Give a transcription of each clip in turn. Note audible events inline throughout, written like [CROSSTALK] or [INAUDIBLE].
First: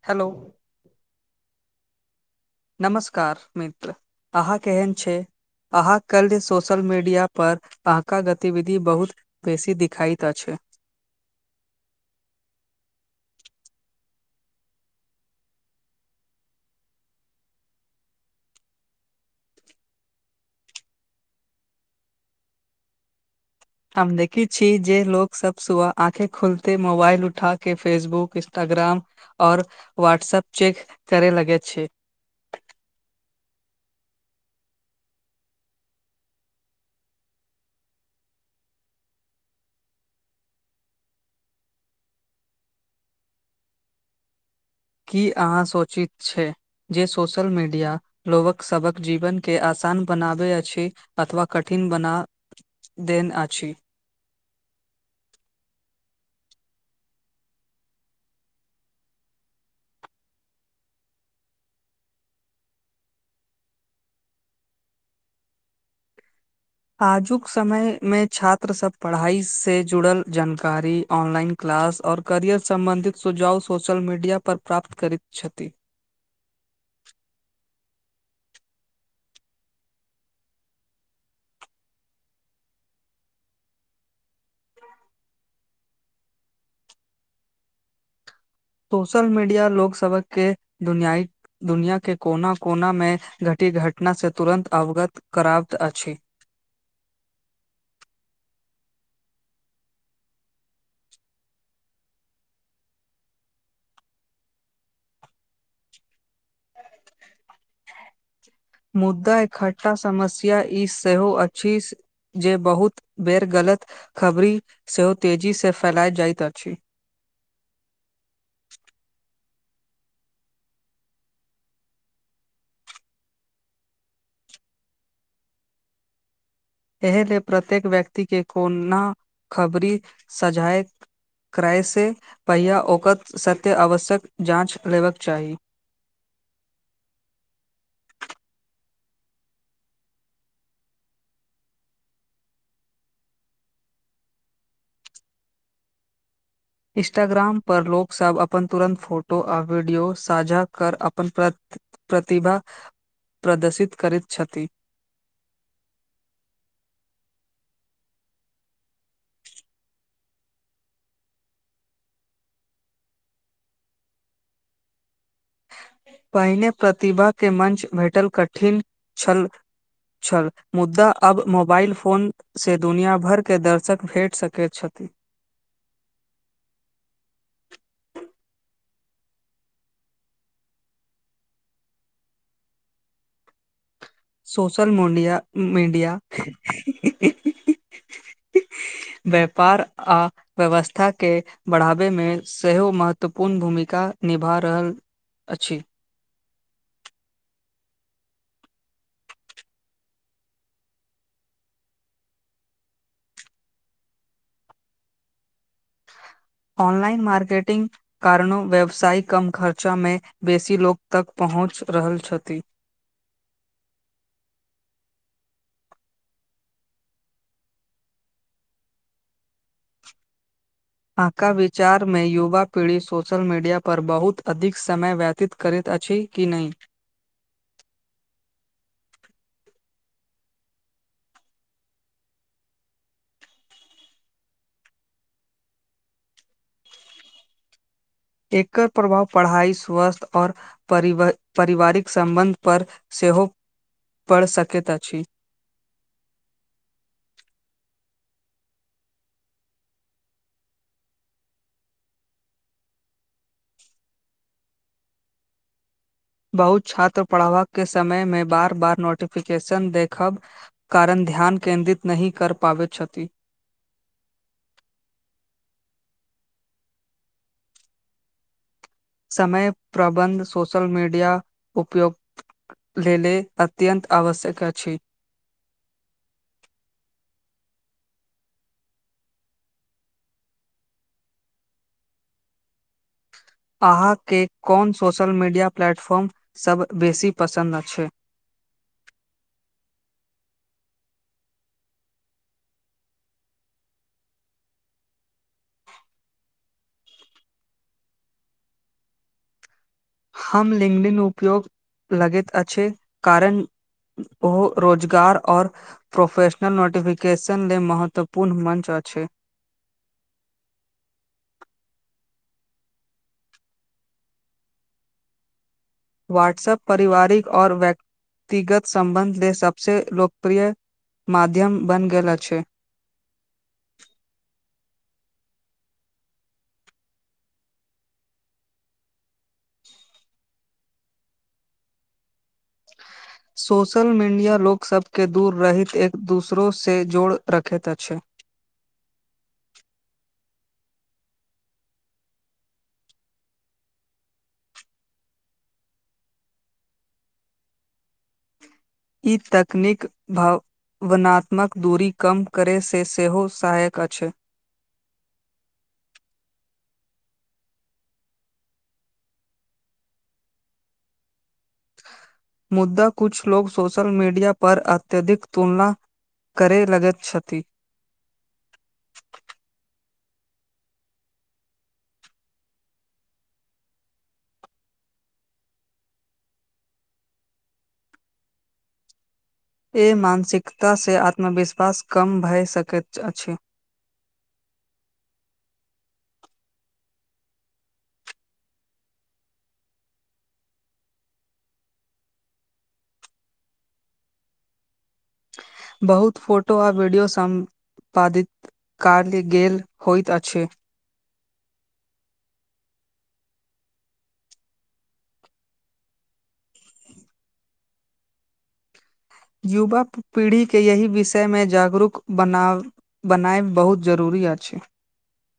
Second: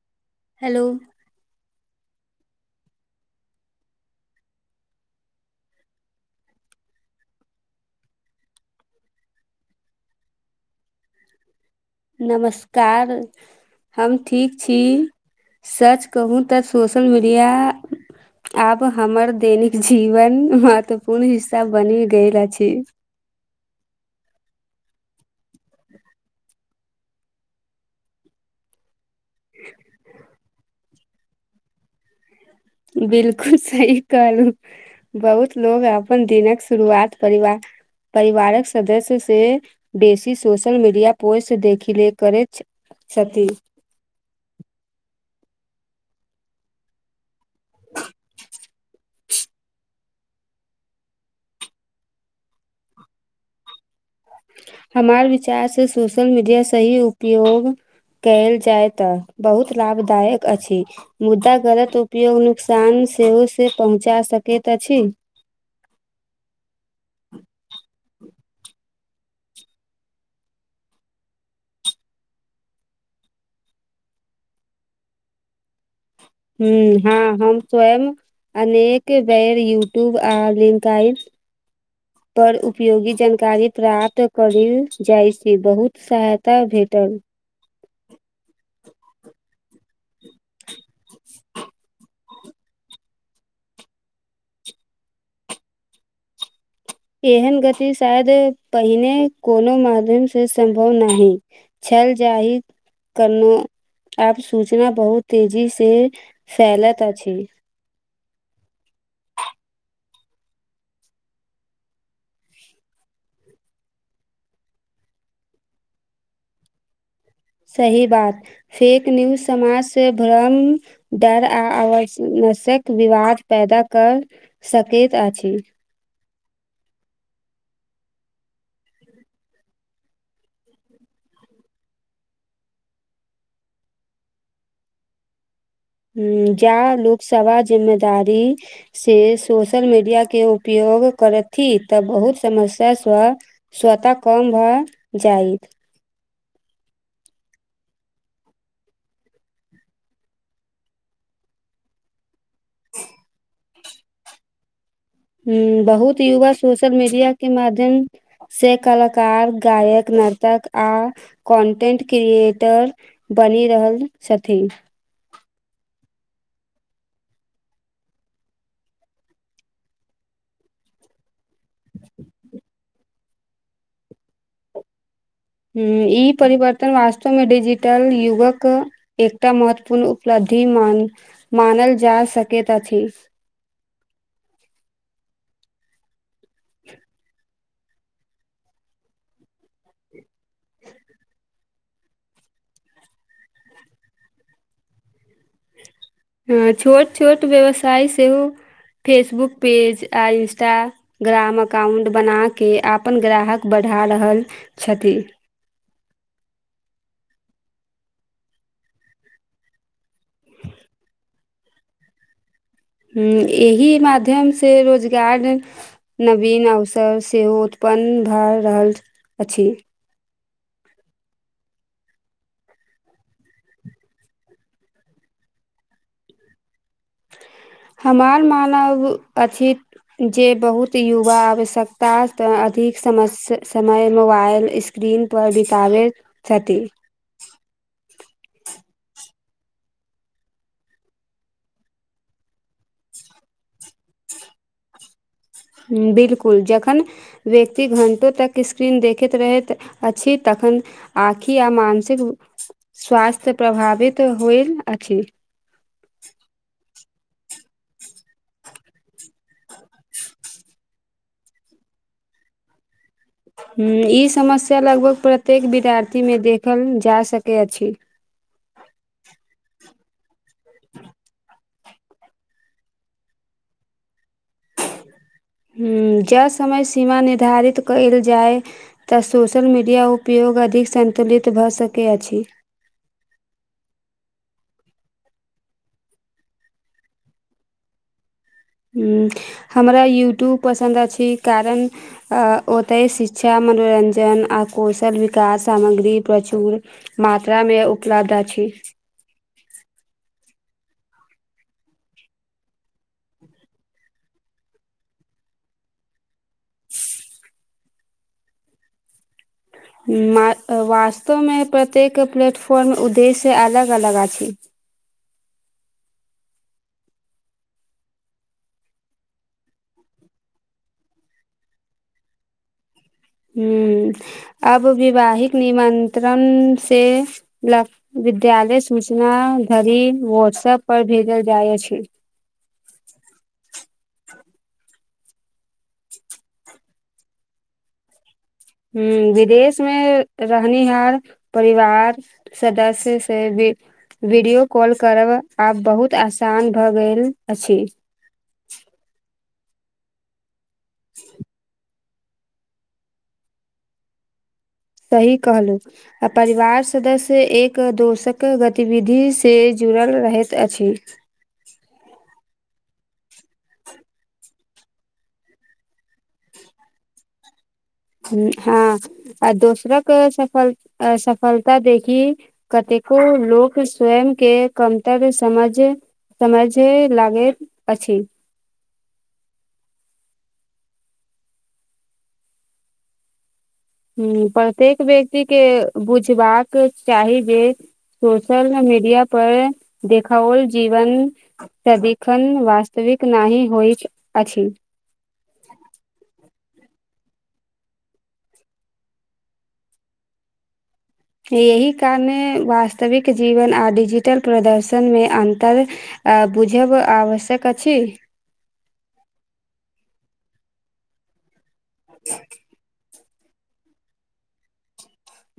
ह हेलो नमस्कार मित्र अहाँ केहन छै अहाँ काल्हि सोशल मीडियापर अहाँक गतिविधि बहुत बेसी देखिखाइत अछि नमस्कार हम ठीक छी सर्च कहू तऽ सोशल मीडिया आब हमर दैनिक जीवन महत्वपूर्ण हिस्सा बनि गेल अछि [INAUDIBLE] हम देखै छी जे लोक सब सुबह आँखे खुलते मोबाइल उठा के फेसबुक इस्टाग्राम और व्हाट्सऐप चेक करै लगै छै बिलकुल सही कहलू बहुत लोग अपन दिनक शुरुआत परिवार परिवारक सदस्य से बेसी सोशल मीडिया पोस्ट देखिले करैत क्षति की अहाँ सोचित छैइ जे सोशल मीडिया लोगक सभक जीवन के आसान बनाबै अछि अथवा कठिन बना देन अछि हमार विचार से सोशल मीडिया सही उपयोग कयल जाय तऽ बहुत लाभदायक अछि मुदा गलत उपयोग नुकसान सेहो से पहुँचा सकैत अछि आजुक समय मे छात्र सब पढ़ाई से जुड़ल जानकारी ऑनलाइन क्लास और करियर सम्बंधित सुझाव सोशल मीडिया पर प्राप्त करैत छथि हूंअ् हां हम तऽ एम अनेक बेर यूट्यूब आ लिंक आइज पर उपयोगी जानकारी प्राप्त करिल जाइत छी बहुत सहायता भेल त सोशल मीडिया लोक सभक के दुनिआइ दुनिया के कोना कोनामे घटी ई घटनासँ तुरन्त अवगत कराबत अछि [INAUDIBLE] एहन गति शायद पहिने कोनो माध्यम से सम्भव नहि कल जाही कनो आब सूचना बहुत तेजी से फैलत अछि मुदा इकठ्ठा समस्या ई सेहो अछि जे बहुत बेर गलत खबरी सेहो तेजी से फैलाई जाइत अछि [INAUDIBLE] सही बात फेक न्यूज समाज से भ्रम डर आ आव मस्यक विवाद पैदा कऽ सकैत अछि एहेले प्रत्येक व्यक्ति के कोन्ना खबरी सजाए करयसँ पहिया ओकत सत्य आवश्यक जाँच लेबाक चाही जाय लोकसभा जिम्मेदारी से सोशल मीडिया के उपयोग योग करथि तऽ बहुत समस्या स स्वतः कम भऽ जायत इस्टाग्राम पर लोकसब अपन तुरन्त फोटो आ वीडियो साझा कर अपन प्रति प्रतिभा प्रदर्शित करैत छथि हूंअ् बहुत युवा सोशल मीडिया के माध्यम से कलाकार गायक नर्तक आ कॉन्टेंट क्रिएटर बनि रहल छथि पहिने प्रतिभाके मञ्च भेटल कठिन छल छल मुद्दा अब मोबाइल फोनसे दुनिया भर के दर्शक भेट सकैत छथि हूं ई परिवर्तन वास्तव मे डिजिटल युगक एकटा महत्वपूर्ण उपलब्धि मान मानल जा सकैत अछि [INAUDIBLE] सोशल मडिया मीडिया व्यापार आ व्यवस्था के बढ़ाबैमे सेहो महत्वपूर्ण भूमिका निभा रहल अछि हँअ् छोट छोट व्यवसाय सेहो फेसबुक पेज आ इंस्टाग्राम अकाउंट बनाके अपन ग्राहक बच बढ़ा रहल छथि ऑनलाइन मार्केटिंग कारणो व्यवसायिक कम खर्चा मे बेसी लोक तक पहुँच पहुँच रहल छथि ह एहि माध्यम से रोजगार नवीन अवसर सेहो उत्प पन्न भए रहल अछि आका विचार मे युवा पीढ़ी सोशल मीडिया पर बहुत अधिक समय व्यतीत करैत अछि कि नहि हमार मानव अछि जे बहुत युवा आवश्यकतास अधिक समस्य समय मोबाइल स्क्रीन दिन पर बितावैत छथि एकर प्रभाव पढ़ाई स्वस्थ्य ओर परिव परिवारिक संबंध पर से सेहो पढ़ सकैत अछि हु बिल्कुल जखन व्यक्ति घण्टो तक स्क्रीन देखैत रहैत अछि तख ह आँखि आ मानसिक स्वास्थ्य प्रभावित होईल अछि [INAUDIBLE] बहुत छात्र पढ़ाव के समय मे बार बार नोटिफिकेशन देखब कारण ध्यान केंन्द्रित नहि कर पाबैत छथि ह ई समस्या लगभग प्रत्येक विद्यार्थीमे देखल जा सकैत अछि [INAUDIBLE] समय प्रबन्ध सोशल मीडिया उपयोक लेले अत्यन्त आवश्यक अछि हू जँ समय सीमा निर्धारित कयल जाय तऽ सोशल मीडिया उपयोग अधिक सं सन्तुलित भऽ सकै अछि अहाँके कोन सोशल मीडिया प्लेटफॉर्मसभ बेसी पसन्द अछै हू हमरा यूट्यूब पसन्द अछि कारण अ ओतय शिक्षाम मनोरञ्जन आ कौशल विकास सामग्री प्रचुर मात्रामे उपलब्ध अछि [INAUDIBLE] हम लिंगडिन उपयोग लगैत अछि कारण ओ रोजगार ओर प्रोफेश नोटिफिकेशन लेल महत्वपूर्ण मञ्च अछै हू मा वास्तवमे प्रत्येक प्लेटफॉर्म उद्देश्य अलग अलग अछि [INAUDIBLE] व्हट्सएप पारिवारिक और व्यक्तिगत संबन्ध लेल सबसे लोकप्रिय माध्यम बन गेल अछै हू अब विवाहिक निमंत्रण से लक विद्यालय सूचना धरी वॉट्सऐप पर भेजल जाइ अछै सोशल मीडिया लोकग सबबके दूर रहहित एक दूसरो से जोड़ रखैत अछै हूं विदेश मे रहनिहार परिवार सदस्य से वीडियो कॉल करब आब बहुत आसान भ गेल अछि तकनीक भाव वनात्मक दूरी के कम करै से सेहो सहायक अछै सही कहलहु आ परिवार सदस्य एक दोषक गतिविधि से जुड़ल रहैत अछि मुद्दा कुछ लोग सोशल मीडिया पर अत्यधिक तुलना करै लगत छथि हूं हँ आ दोसरक सफल सफलता देखि कतेक को लोक स्वयं के कमतर समझ समझे लागे अछी एह मानसिकता से आत्मविश्वास कम भए सकैत अछि हूं प्रत्येक व्यक्तिे के बुझबाक चाही बे सोशल मीडिया पर देखाओल जीवन सदिखन वास्तविक नाहि होइत अछि बहुत फोटो आ वीडियो सम्पादित कार पल गेल होइत अछै [UNINTELLIGIBLE] यही कारणे वास्तविक जीवन आर डिजिटल प्रदर्शन मे अन्तर अ बुझब आवश्यक अछि युवा पीढ़ी के यही विषय मे जागरूक बनाव बनायब बहुत जरूरी अछि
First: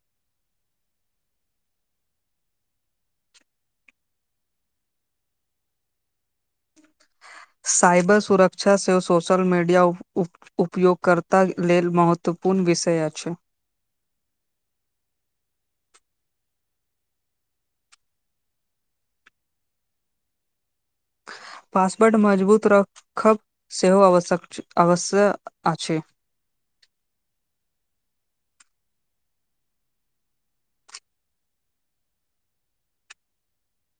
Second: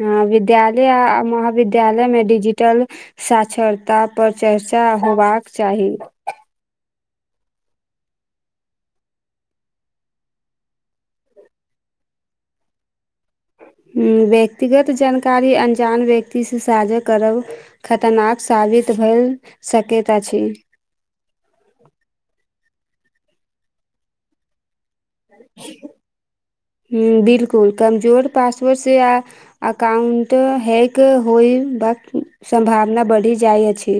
ह विद्यालय आ महाविद्यालय में डिजिटल साझरता पर चर्चा चर्चा होबाक चाही साइबर सुरक्षा सेहो सोशल मीडिया उपयोगकर्ता लेल महत्वपूर्ण महत्वपूर्ण विषय अछि ह व्यक्तिगत जानकारी अनजान व्यक्त से साझा करब खतरनाक साझ भेल सकैत अछि पासवर्ट मजबूत रखब सेहो आवश्यक छै अवश्य आछि बिलकुल कमजोर पासवर्ड से अकाउंट हैक होय बाक सम्भावना बढ़ि जाइ अछि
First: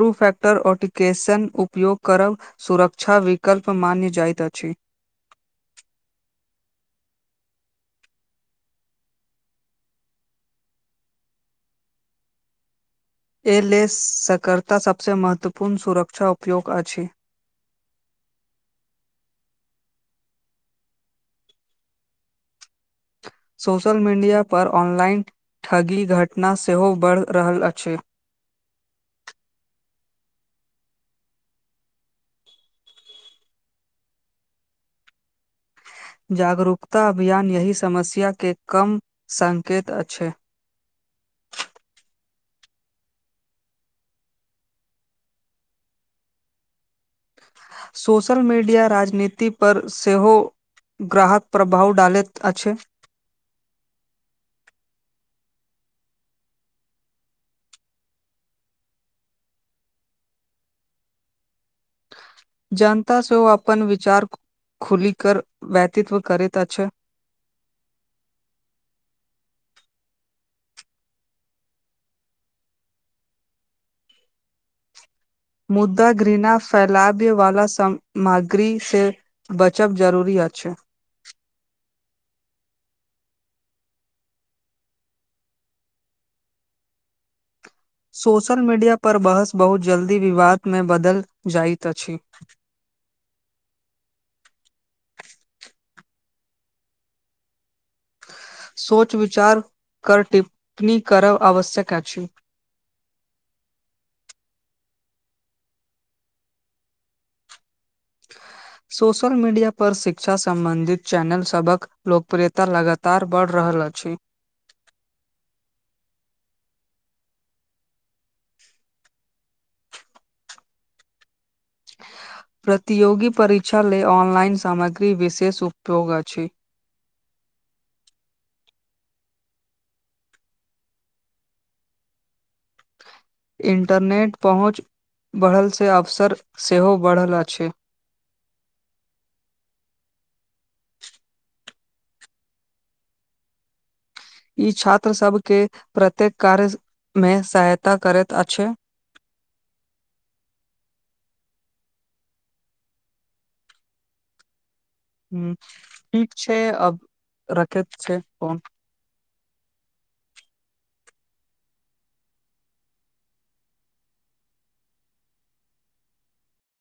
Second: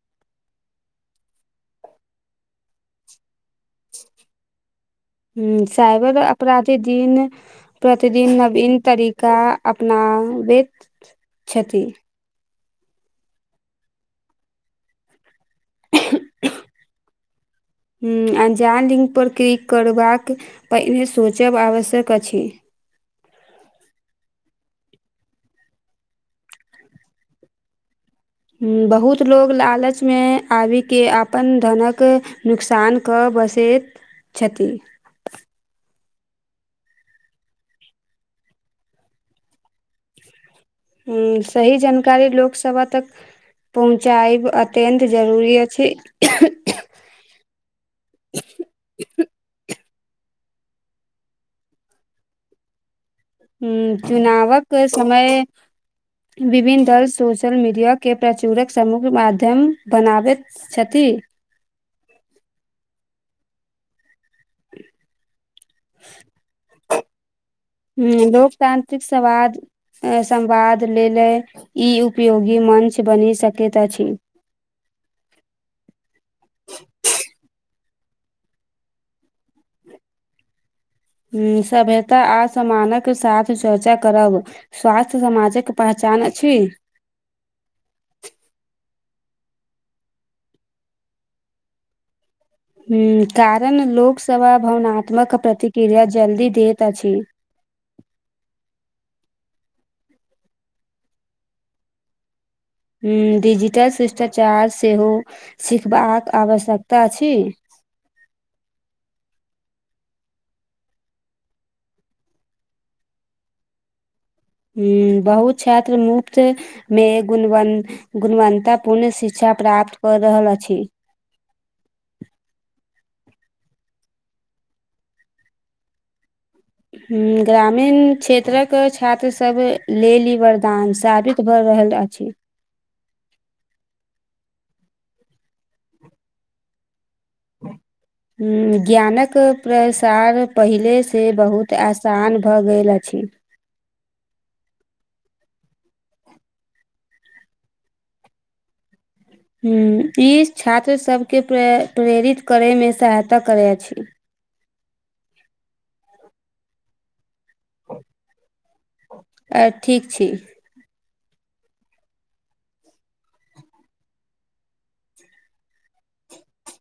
टु फेक्टर ऑटिकेशन उपयोग करब सुरक्षा विक ह साइबर अपराध प्रतिदिन प्रतिदिन नवीन तरीका अपनाबैत छथि एहि लेल सकर्ता सभ सँ महत्वपूर्ण सुरक्षा उपयोग अछि अजान लिंक पर क्लिक करबाक पहिने सोचब आवश्यक अछि सोशल मीडिया पर ऑनलाइन ठगी घटना सेहो बढ़ि रहल अछि बहुत लोग लालच मे आबि के अपन धनक नुकसान कऽ बसेत छथि जागरूकता अभियान यही समस्या के कम संकेत अछि ह सही जानकारी लोकसभा तक पहुँचायब अत्यंत जरूरी अछि सोशल मीडिया राजनीति पर सेहो ग्राहक प्रभाव डालैत अछि ह चुनावक समय विभिन्न दल सोशल मीडिया के प्रचुरक समग्र माध्यम बनाबैत छथि [INAUDIBLE] जनताँ सेहो अपन विचार खुलि कर व्यक्तित्व करैत अछि ह लोकतांत्रिक संवाद संवाद लेल ई उपयोगी मञ्च बनि सकैत अछि मुद्दा मगरी से बचब जरूरी अछि ह सभ्यता आ समानक साथ चर्चा करब स्वास्थ्य समाजक पहचान अछि सोशल मीडिया पर बहस बहुत जल्दी विवाद मे बदल जाइत अछि ह कारण लोकसभा भावनात्मक प्रतिक्रिया जल्दी दैत अछि [INAUDIBLE] सोच विचार कर टिप्पणी करब आवश्यक अछि हुँ डिजिटल शिष्टाचार सेहो सिखबाक आवश्यकता अछि [INAUDIBLE] सोशल मीडिया पर शिक्षा सम्बंधित चैनल सभक लोकप्रियता लगातार बढ़ि रहल अछि अछि ह बहु छात्र मुफ्त मे गु गुणवत्तपूर्ण शिक्षा प्राप्त करऽ रहल अछि प्रतियोगी परीक्षा ले अनलइन सामग्री विशेष उपयोग अछि ह ग्रामीण क्षेत्रक छात्र सब लेल ह वरदान साबित भऽ रहल अछि इंटरनेट पहुँच बढ़ल से अवसर सेहो ब ह ज्ञानक प्र सार पहिलेसँ बहुत आसान भऽ गेल अछि ई छात्र सभके प्रत्येक कार्यमे सहायता करैत अछि ह ई छात्र सभके प्र प्रेरित करयमे सहायता करै अछि ह ठीक छै अब रखैत छै फोन आ ठीक छी